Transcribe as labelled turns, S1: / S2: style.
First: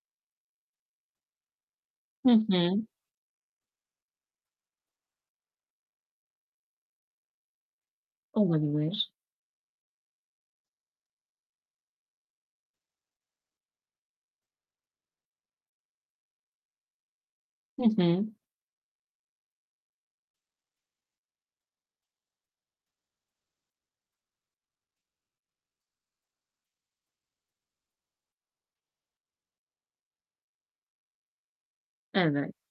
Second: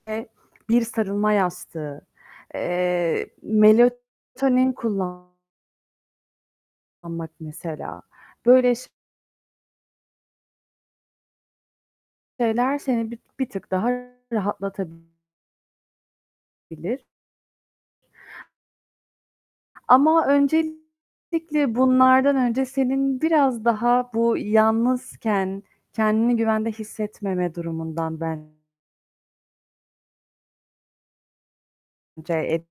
S1: Ve bir sarılma yastığı,
S2: Hı hı.
S1: eee, melatonin kullan kullanmak mesela. Böyle ş
S2: Olabilir.
S1: şeyler seni bi bir tık daha rahatlatabil bilir.
S2: Hı hı.
S1: Ama öncelikle, bunlardan önce senin biraz daha bu yalnızken kendini güvende hissetmeme durumundan ben ce
S2: Evet
S1: et